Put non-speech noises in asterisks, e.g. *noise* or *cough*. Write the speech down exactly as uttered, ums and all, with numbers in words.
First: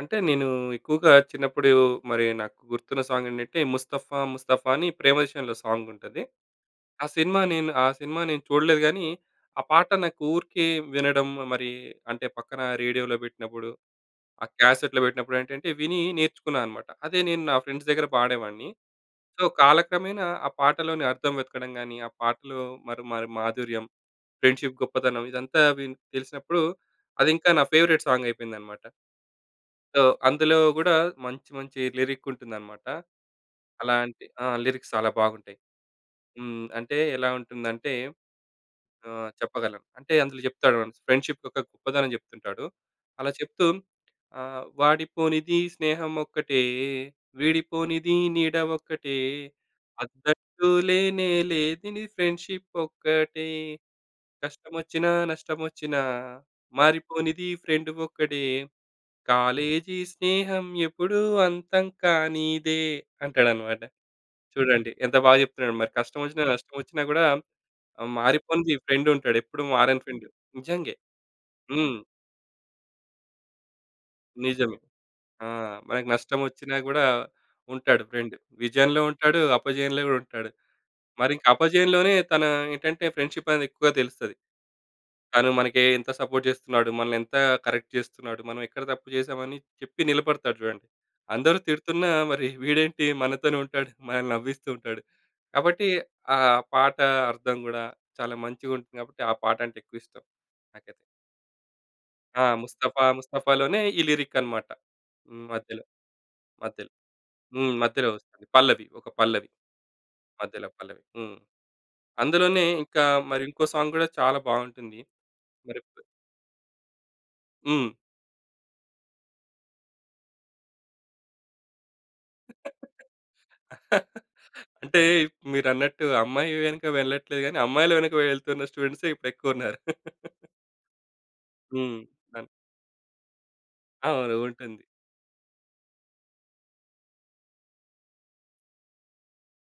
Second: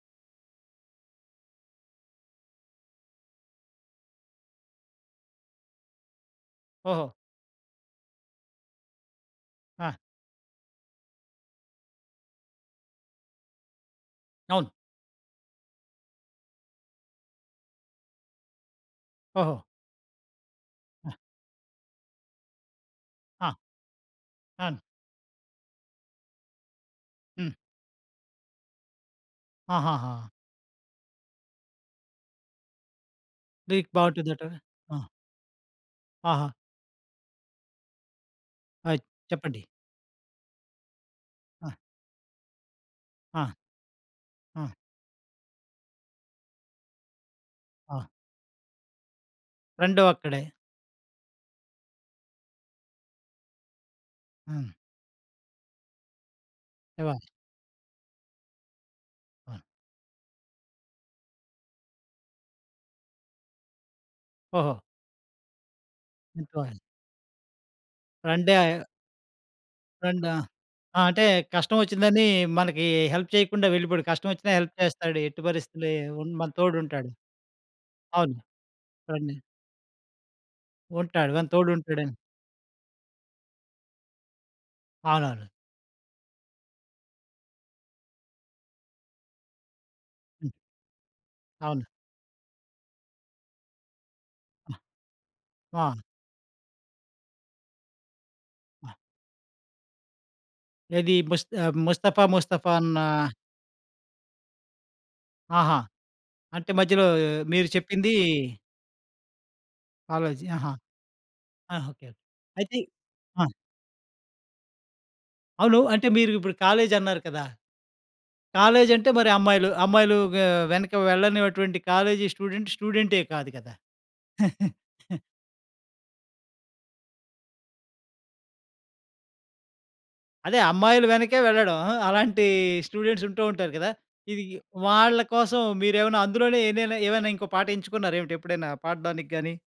అంటే, నేనూ ఎక్కువగా చిన్నప్పుడు మరి నాకు గుర్తున్న సాంగేంటంటే ముస్తఫ్ఫా ముస్తఫా అని 'ప్రేమదేశం‌లో' సాంగుంటది. ఆ ఓహొ! సినిమా నేను ఆ సినిమా నేను చూడలేదు గానీ, ఆ పాట ఆ! నాకు ఊరికే వినడం మరి అంటే పక్కన రేడియోలో పెట్టినప్పుడు, ఆ అవును. క్యాసెట్‌లో పెట్టినప్పుడేంటంటే వినీ నేర్చుకున్నా అనమాట. అదే నేను నా ఫ్రెండ్స్ దగ్గర పాడేవాడిని. సో, ఓహో! కాలక్రమేణా ఆ పాటలోని ఆ! అర్థం వెతకడం‌గాని ఆ పాటలో మరి మరి ఆ! మాధుర్యం, అవును. ఫ్రెండ్‌షిప్ గొప్పతనం ఇదంతా విన్ తెలిసినప్పుడు అది ఇంకా హ్మ్. నా ఫేవరెట్ సాంగయిపోయిందనమాట. సో, ఆహాహా! అందులో గూడా మంచి మంచి లిరికుంటుందనమాట. లిరిక్ అలాంటి ఆ! బావుంటుందంటారా? లిరిక్స్ ఆ! చాలా బాగుంటాయి. ఆహా! హ్మ్. అంటే ఎలా ఉంటుందంటే, ఆ! ఆ! చెప్పండి. చెప్పగలను. అంటే అందులో జెప్తాడు *unintelligible* ఫ్రెండ్‌షిప్ యొక్క ఆ! గొప్పదనం చెప్తుంటాడు. అలా ఆ! చెప్తూ ఆహ్, ఆ! వాడిపోనిది స్నేహమొక్కటే, ఆ! వీడిపోనిది నీడ ఒక్కటే, రెండూ అక్కడే. హ‌ద్దంటూ లేనేలేనిది ఫ్రెండ్‌షిప్పొక్కటే, హ్మ్. కష్టమొచ్చినా నష్టమొచ్చినా, ఎవ మారిపోనిది ఫ్రెండు ఒక్కడే, ఆ! కాలేజీ స్నేహం ఎపుడూ అంతం కానీదే అంటాడనమాట. ఓహో! చూడండి ఎంతబాగ జెప్తున్నాడు! మరి కష్టమొచ్చిన *unintelligible* నష్టమొచ్చినా గూడా ఆహ్, ఫ్రేండే మారిపోనిది ఆయ్ ఫ్రెండుంటాడు. ఎప్పుడూ మారని ఫ్రెండు ఫ్రెండా, నిజంగే. ఆ! అంటే కష్టం హ్మ్. వచ్చిందని మనకి హెల్ప్ చేయకుండా వెళ్ళిపోడు. కష్టమొచ్చిన హెల్ప్ నిజమే. చేస్తాడు. ఎట్టి ఆ! పరిస్థితులే మనకు ఉన్ మన నష్టమోచ్చినా గూడా తోడుంటాడు. ఉంటాడు అవును. ఫ్రెండు. విజయంలో ఫ్రెండే. ఉంటాడు. అపజయంలో గూడా ఉంటాడు. ఉంటాడు. మరింక గని అపజయంలోనే తోడుంటాడని. తన ఏంటంటే ఫ్రెండ్‌షిపనేది ఎక్కువగా తెలుస్తది. అవునవును. తను మనకి ఎంత సపోర్ట్ చేస్తున్నాడు? మనల్ని ఎంత కరెక్ట్ చేస్తున్నాడు? మనం ఎక్కడ తప్పు చేసామని చెప్పి హ్మ్. నిలబడతాడు చూడండి. అందరూ అవును. తిడుతున్నా మరి వీడేంటి? మనతోనే ఉంటాడు. మనల్ని నవ్విస్తూ ఉంటాడు. ఆ! కాబట్టి అవును. ఆహ్, పాట అర్థం గూడా చాలా ఆ! మంచిగుంటుంది. కాబట్టి ఆ పాటంటే ఎక్కువిష్టం నాకైతే. ఏది? ముస్త్ ముస్తఫా‌ ఆ! ముస్తఫా అన్న ముస్తఫా‌ ముస్తఫా‌లోనే ఈ లిరిక్ అనమాట. హ్మ్. ఆహా! మధ్యలో. అంటే మధ్యలో. మధ్యలో మీరు హ్మ్. మధ్యలో చెప్పిందీ వస్తుంది. పల్లవి. ఒక పల్లవి. కాలేజి. మధ్యలో ఆహా! పల్లవి. హ్మ్. ఆహ్, ఓకే. అందులోనే అయితే ఇంకా మరి ఆ! ఇంకో సాంగ్ గూడా చాలా బావుంటుంది. అవును. కరెక్టు. అంటే మీరు ఇప్పుడు కాలేజన్నారు కదా! హ్మ్. కాలేజంటే మరి అమ్మాయిలు, అమ్మాయిలూ వె వెనక వెళ్ళనినటువంటి కాలేజీ స్టూడెంటు స్టూడెంటే కాదు కదా! *laughs* అంటే *chuckles* మీరన్నట్టు అమ్మాయి వెనక వెళ్ళట్లేదు గానీ, అమ్మాయిల వెనక వెళ్తున్న స్టూడెంట్సే ఇప్పుడెక్కువున్నారు. *chuckles* అదే అమ్మాయిలు వెనకే వెళ్ళడం. అ! హ్మ్. హ్మ్. అలాంటీ అన్ స్టూడెంట్స్ ఉంటూ ఉంటారు కదా! అవును. ఇది ఉంటుంది. వాళ్ళ కోసం మీరేవన్నా అందులోనే ఎన్నయిన ఏవైనా ఇంకో పాటెంచుకున్నారేమిటి? ఎప్పుడైనా పాడ్డానికి గాని.